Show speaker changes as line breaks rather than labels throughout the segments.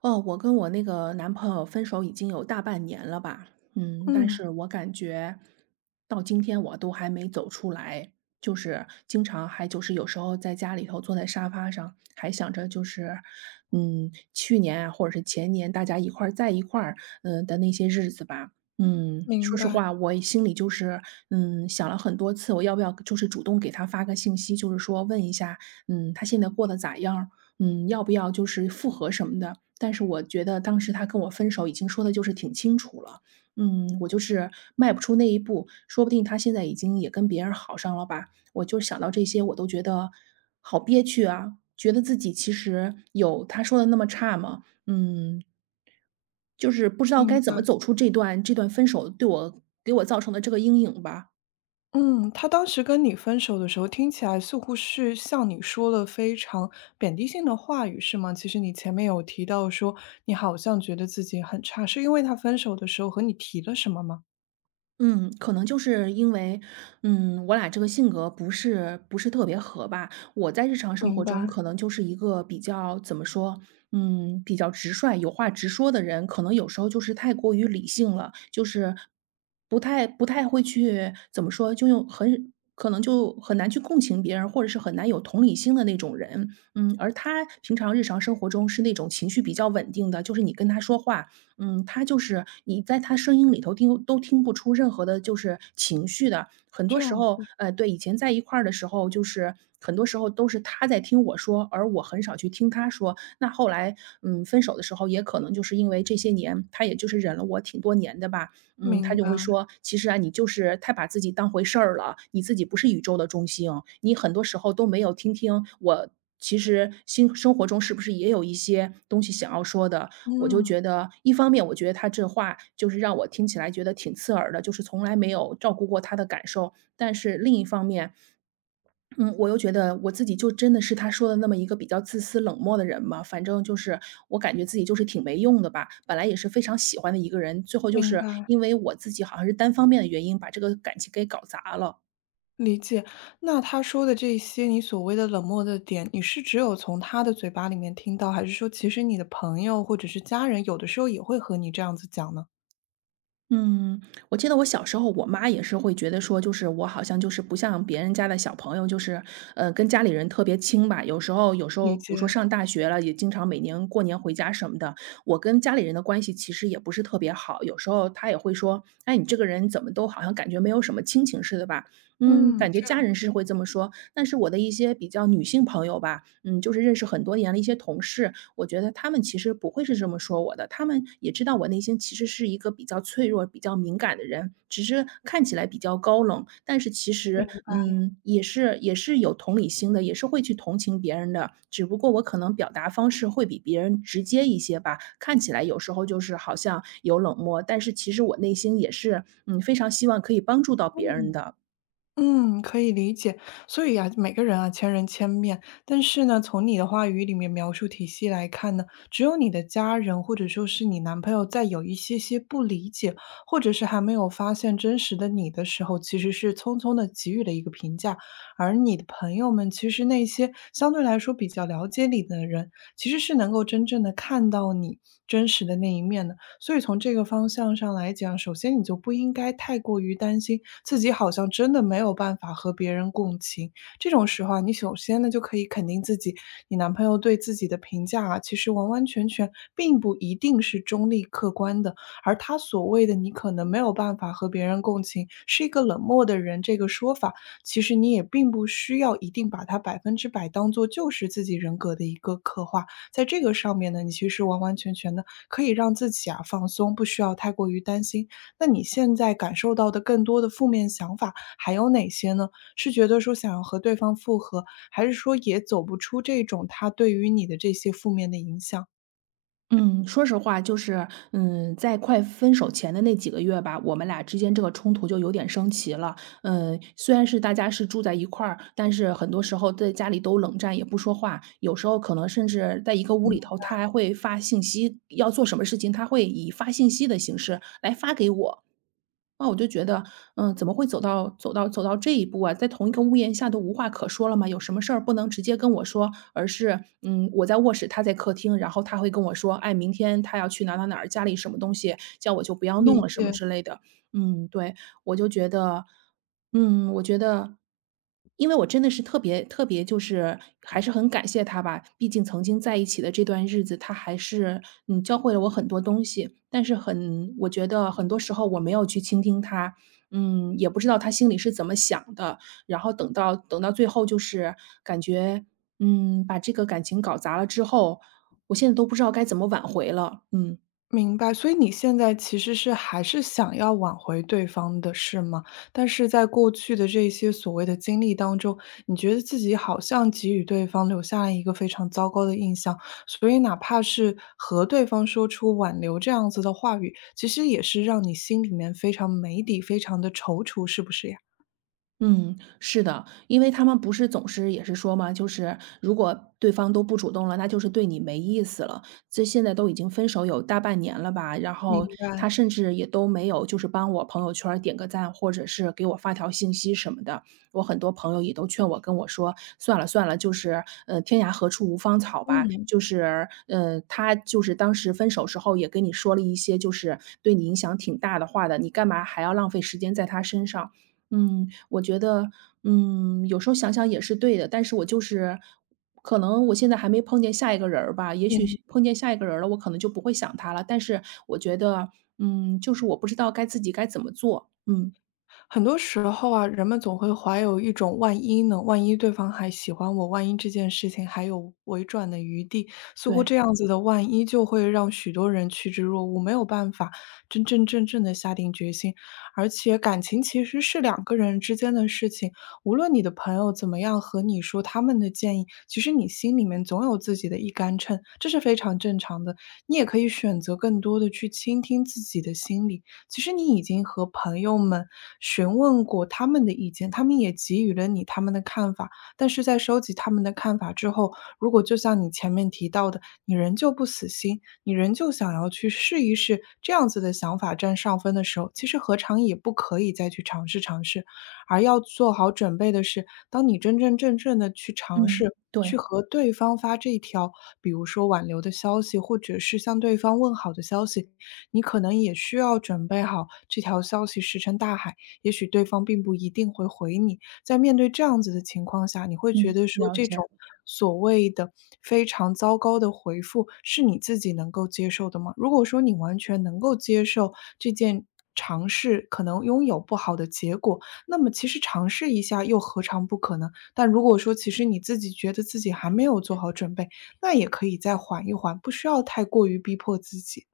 哦，我跟我那个男朋友分手已经有大半年了吧，但
嗯，
是我感觉到今天我都还没走出来，就是经常还就是有时候在家里头坐在沙发上，还想着就是，去年啊或者是前年大家一块儿在一块儿，的那些日子吧。嗯，说
明
实
白
话，我心里就是，想了很多次，我要不要就是主动给他发个信息，就是说问一下，嗯，他现在过得咋样儿嗯，要不要就是复合什么的？但是我觉得当时他跟我分手已经说的就是挺清楚了，嗯，我就是迈不出那一步，说不定他现在已经也跟别人好上了吧。我就想到这些，我都觉得好憋屈啊，觉得自己其实有他说的那么差吗？嗯，就是不知道该
明
怎么
白。
走出这段分手对我给我造成的这个阴影吧。
嗯，他当时跟你分手的时候，听起来似乎是向你说了非常贬低性的话语，是吗？其实你前面有提到说，你好像觉得自己很差，是因为他分手的时候和你提了什么吗？
嗯，可能就是因为，嗯，我俩这个性格不是特别合吧。我在日常生活
明
中
白，
可能就是一个比较怎么说，嗯，比较直率、有话直说的人，可能有时候就是太过于理性了，就是不太会去怎么说，就用很可能就很难去共情别人，或者是很难有同理心的那种人。嗯，而他平常日常生活中是那种情绪比较稳定的，就是你跟他说话，嗯，他就是你在他声音里头听都听不出任何的就是情绪的。很多
这
时
样
候，
子，
对，以前在一块儿的时候，就是很多时候都是他在听我说，而我很少去听他说。那后来，嗯，分手的时候，也可能就是因为这些年，他也就是忍了我挺多年的吧。嗯，他
明
就
白，
会说，其实啊，你就是太把自己当回事儿了，你自己不是宇宙的中心，你很多时候都没有听我。其实，心生活中是不是也有一些东西想要说的？我就
嗯，
觉得一方面我觉得他这话就是让我听起来觉得挺刺耳的，就是从来没有照顾过他的感受。但是另一方面，嗯，我又觉得我自己就真的是他说的那么一个比较自私冷漠的人嘛，反正就是我感觉自己就是挺没用的吧。本来也是非常喜欢的一个人，最后就
明
是
白，
因为我自己好像是单方面的原因把这个感情给搞砸了。
理解。那他说的这些你所谓的冷漠的点，你是只有从他的嘴巴里面听到，还是说其实你的朋友或者是家人有的时候也会和你这样子讲呢？
嗯，我记得我小时候，我妈也是会觉得说，就是我好像就是不像别人家的小朋友，就是跟家里人特别亲吧。有时候，
理
比如
解。
说上大学了，也经常每年过年回家什么的，我跟家里人的关系其实也不是特别好。有时候她也会说，哎，你这个人怎么都好像感觉没有什么亲情似的吧？嗯，
嗯，
感觉
这
家
样，
人是会这么说，但是我的一些比较女性朋友吧，嗯，就是认识很多年的一些同事，我觉得他们其实不会是这么说我的，他们也知道我内心其实是一个比较脆弱、比较敏感的人，只是看起来比较高冷，但是其实，嗯，也是有同理心的，也是会去同情别人的。只不过我可能表达方式会比别人直接一些吧，看起来有时候就是好像有冷漠，但是其实我内心也是，嗯，非常希望可以帮助到别人
嗯。
的。
嗯，可以理解。所以啊，每个人啊，千人千面。但是呢，从你的话语里面描述体系来看呢，只有你的家人或者说是你男朋友在有一些些不理解，或者是还没有发现真实的你的时候，其实是匆匆的给予了一个评价。而你的朋友们，其实那些相对来说比较了解你的人，其实是能够真正的看到你真实的那一面的。所以从这个方向上来讲，首先你就不应该太过于担心自己好像真的没有办法和别人共情。这种时候啊，你首先呢就可以肯定自己，你男朋友对自己的评价啊，其实完完全全并不一定是中立客观的，而他所谓的你可能没有办法和别人共情，是一个冷漠的人这个说法，其实你也并不需要一定把它百分之百当做就是自己人格的一个刻画。在这个上面呢，你其实完完全全的可以让自己啊放松，不需要太过于担心。那你现在感受到的更多的负面想法还有哪些呢？是觉得说想要和对方复合，还是说也走不出这种他对于你的这些负面的影响？
嗯，说实话，就是，在快分手前的那几个月吧，我们俩之间这个冲突就有点升级了。嗯，虽然是大家是住在一块儿，但是很多时候在家里都冷战，也不说话。有时候可能甚至在一个屋里头，他还会发信息，要做什么事情，他会以发信息的形式来发给我。那我就觉得，嗯，怎么会走到这一步啊？在同一个屋檐下都无话可说了吗？有什么事儿不能直接跟我说，而是，嗯，我在卧室，他在客厅，然后他会跟我说，哎，明天他要去哪哪哪儿，家里什么东西，叫我就不要弄
理
了，什么
解。
之类的。嗯，对，我就觉得，嗯，我觉得，因为我真的是特别特别就是还是很感谢他吧，毕竟曾经在一起的这段日子，他还是，嗯，教会了我很多东西。但是很我觉得很多时候我没有去倾听他，嗯，也不知道他心里是怎么想的，然后等到最后就是感觉，嗯，把这个感情搞砸了之后，我现在都不知道该怎么挽回了，嗯。
明白，所以你现在其实是还是想要挽回对方的，是吗？但是在过去的这些所谓的经历当中，你觉得自己好像给予对方留下了一个非常糟糕的印象，所以哪怕是和对方说出挽留这样子的话语，其实也是让你心里面非常没底、非常的踌躇，是不是呀？
嗯，是的，因为他们不是总是也是说嘛，就是如果对方都不主动了，那就是对你没意思了。这现在都已经分手有大半年了吧，然后他甚至也都没有就是帮我朋友圈儿点个赞，或者是给我发条信息什么的。我很多朋友也都劝我跟我说，算了算了，就是天涯何处无芳草吧，
嗯。
就是他就是当时分手时候也跟你说了一些就是对你影响挺大的话的，你干嘛还要浪费时间在他身上？嗯，我觉得，嗯，有时候想想也是对的，但是我就是可能我现在还没碰见下一个人儿吧，也许碰见下一个人儿了，我可能就不会想他了。但是我觉得，嗯，就是我不知道自己该怎么做。嗯，
很多时候啊，人们总会怀有一种万一呢，万一对方还喜欢我，万一这件事情还有回转的余地，似乎
对，
这样子的万一就会让许多人趋之若鹜，没有办法真真正正的下定决心。而且感情其实是两个人之间的事情，无论你的朋友怎么样和你说他们的建议，其实你心里面总有自己的一杆秤，这是非常正常的。你也可以选择更多的去倾听自己的心理。其实你已经和朋友们询问过他们的意见，他们也给予了你他们的看法，但是在收集他们的看法之后，如果就像你前面提到的，你仍旧不死心，你仍旧想要去试一试这样子的想法占上风的时候，其实何尝也不可以再去尝试，而要做好准备的是，当你真真正正的去尝
嗯，
试。去
对，
和对方发这一条，比如说挽留的消息，或者是向对方问好的消息，你可能也需要准备好这条消息石沉大海，也许对方并不一定会回你。在面对这样子的情况下，你会觉
嗯，
得说
了
这
解。
种所谓的非常糟糕的回复是你自己能够接受的吗？如果说你完全能够接受这件尝试可能拥有不好的结果，那么其实尝试一下又何尝不可能？但如果说其实你自己觉得自己还没有做好准备，那也可以再缓一缓，不需要太过于逼迫自己。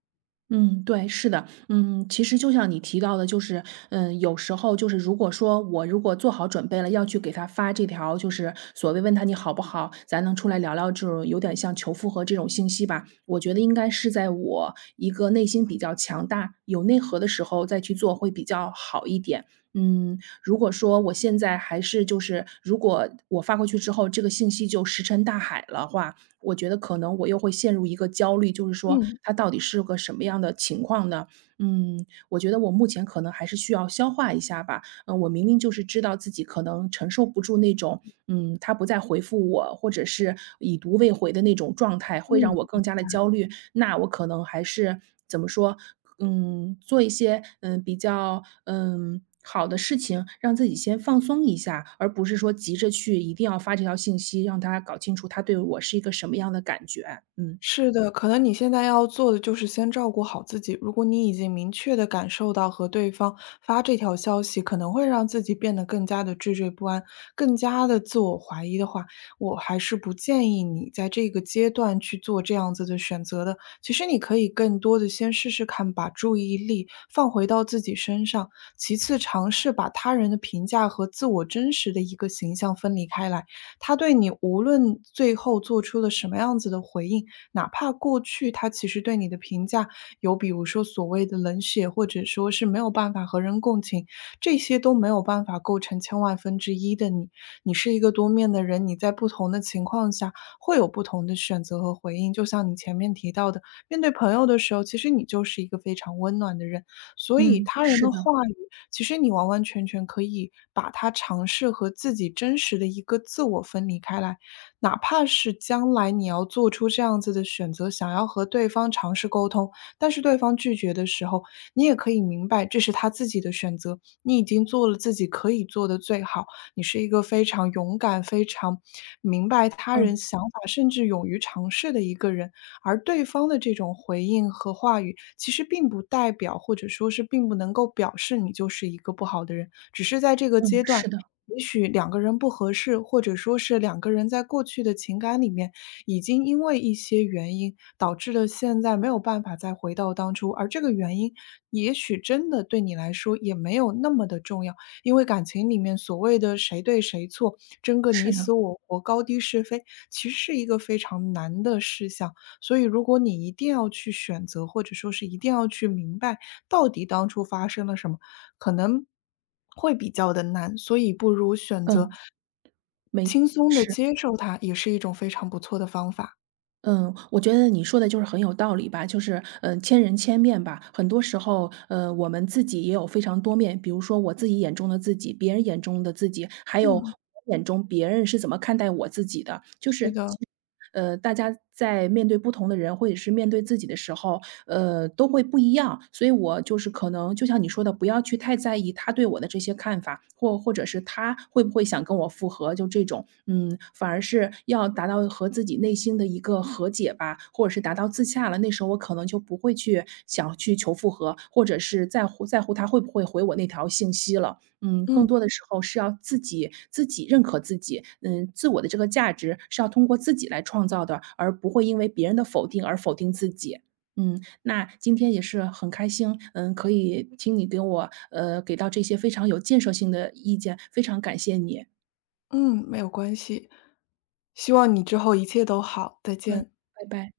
嗯，对，是的，嗯，其实就像你提到的，就是，嗯，有时候就是，如果说如果做好准备了，要去给他发这条，就是所谓问他你好不好，咱能出来聊聊这种有点像求复合这种信息吧。我觉得应该是在我一个内心比较强大、有内核的时候再去做会比较好一点。嗯，如果说我现在还是就是，如果我发过去之后，这个信息就石沉大海了话，我觉得可能我又会陷入一个焦虑，就是说
嗯。
它到底是个什么样的情况呢？嗯，我觉得我目前可能还是需要消化一下吧。嗯，我明明就是知道自己可能承受不住那种，嗯，他不再回复我，或者是已读未回的那种状态，会让
嗯，
我更加的焦虑。那我可能还是怎么说，嗯，做一些，嗯，比较，嗯，好的事情，让自己先放松一下，而不是说急着去一定要发这条信息，让他搞清楚他对我是一个什么样的感觉。嗯，
是的，可能你现在要做的就是先照顾好自己。如果你已经明确的感受到和对方发这条消息可能会让自己变得更加的惴惴不安，更加的自我怀疑的话，我还是不建议你在这个阶段去做这样子的选择的。其实你可以更多的先试试看，把注意力放回到自己身上，其次尝试把他人的评价和自我真实的一个形象分离开来。他对你无论最后做出了什么样子的回应。哪怕过去他其实对你的评价有比如说所谓的冷血，或者说是没有办法和人共情，这些都没有办法构成千万分之一的你。你是一个多面的人，你在不同的情况下会有不同的选择和回应。就像你前面提到的，面对朋友的时候，其实你就是一个非常温暖的人，所以
嗯，
他人
是
的
的，
话语，其实你完完全全可以把它尝试和自己真实的一个自我分离开来。哪怕是将来你要做出这样子的选择，想要和对方尝试沟通，但是对方拒绝的时候，你也可以明白这是他自己的选择，你已经做了自己可以做的最好，你是一个非常勇敢、非常明白他人
嗯，
想法，甚至勇于尝试的一个人。而对方的这种回应和话语，其实并不代表，或者说是并不能够表示你就是一个不好的人，只是在这个
嗯，
阶段，
是的，
也许两个人不合适，或者说是两个人在过去的情感里面，已经因为一些原因导致了现在没有办法再回到当初，而这个原因也许真的对你来说也没有那么的重要，因为感情里面所谓的谁对谁错，争个
是
你
的，
死我活、高低是非，其实是一个非常难的事项。所以如果你一定要去选择，或者说是一定要去明白到底当初发生了什么，可能会比较的难，所以不如选择
嗯，没
轻松的
是。
接受它，也是一种非常不错的方法。
嗯，我觉得你说的就是很有道理吧，就是，嗯，千人千面吧。很多时候，我们自己也有非常多面，比如说我自己眼中的自己，别人眼中的自己，还有我
嗯，
眼中别人是怎么看待我自己的。就是
是的，
其实，大家在面对不同的人，或者是面对自己的时候，都会不一样，所以我就是可能就像你说的，不要去太在意他对我的这些看法，或者是他会不会想跟我复合，就这种，嗯，反而是要达到和自己内心的一个和解吧，或者是达到自洽了。那时候我可能就不会去想去求复合，或者是在乎他会不会回我那条信息了。嗯，更
嗯
多的时候是要自己认可自己，嗯，自我的这个价值是要通过自己来创造的，而不会因为别人的否定而否定自己。嗯，那今天也是很开心，嗯，可以听你给我，给到这些非常有建设性的意见，非常感谢你。
嗯，没有关系。希望你之后一切都好，再
嗯，
见。
拜拜。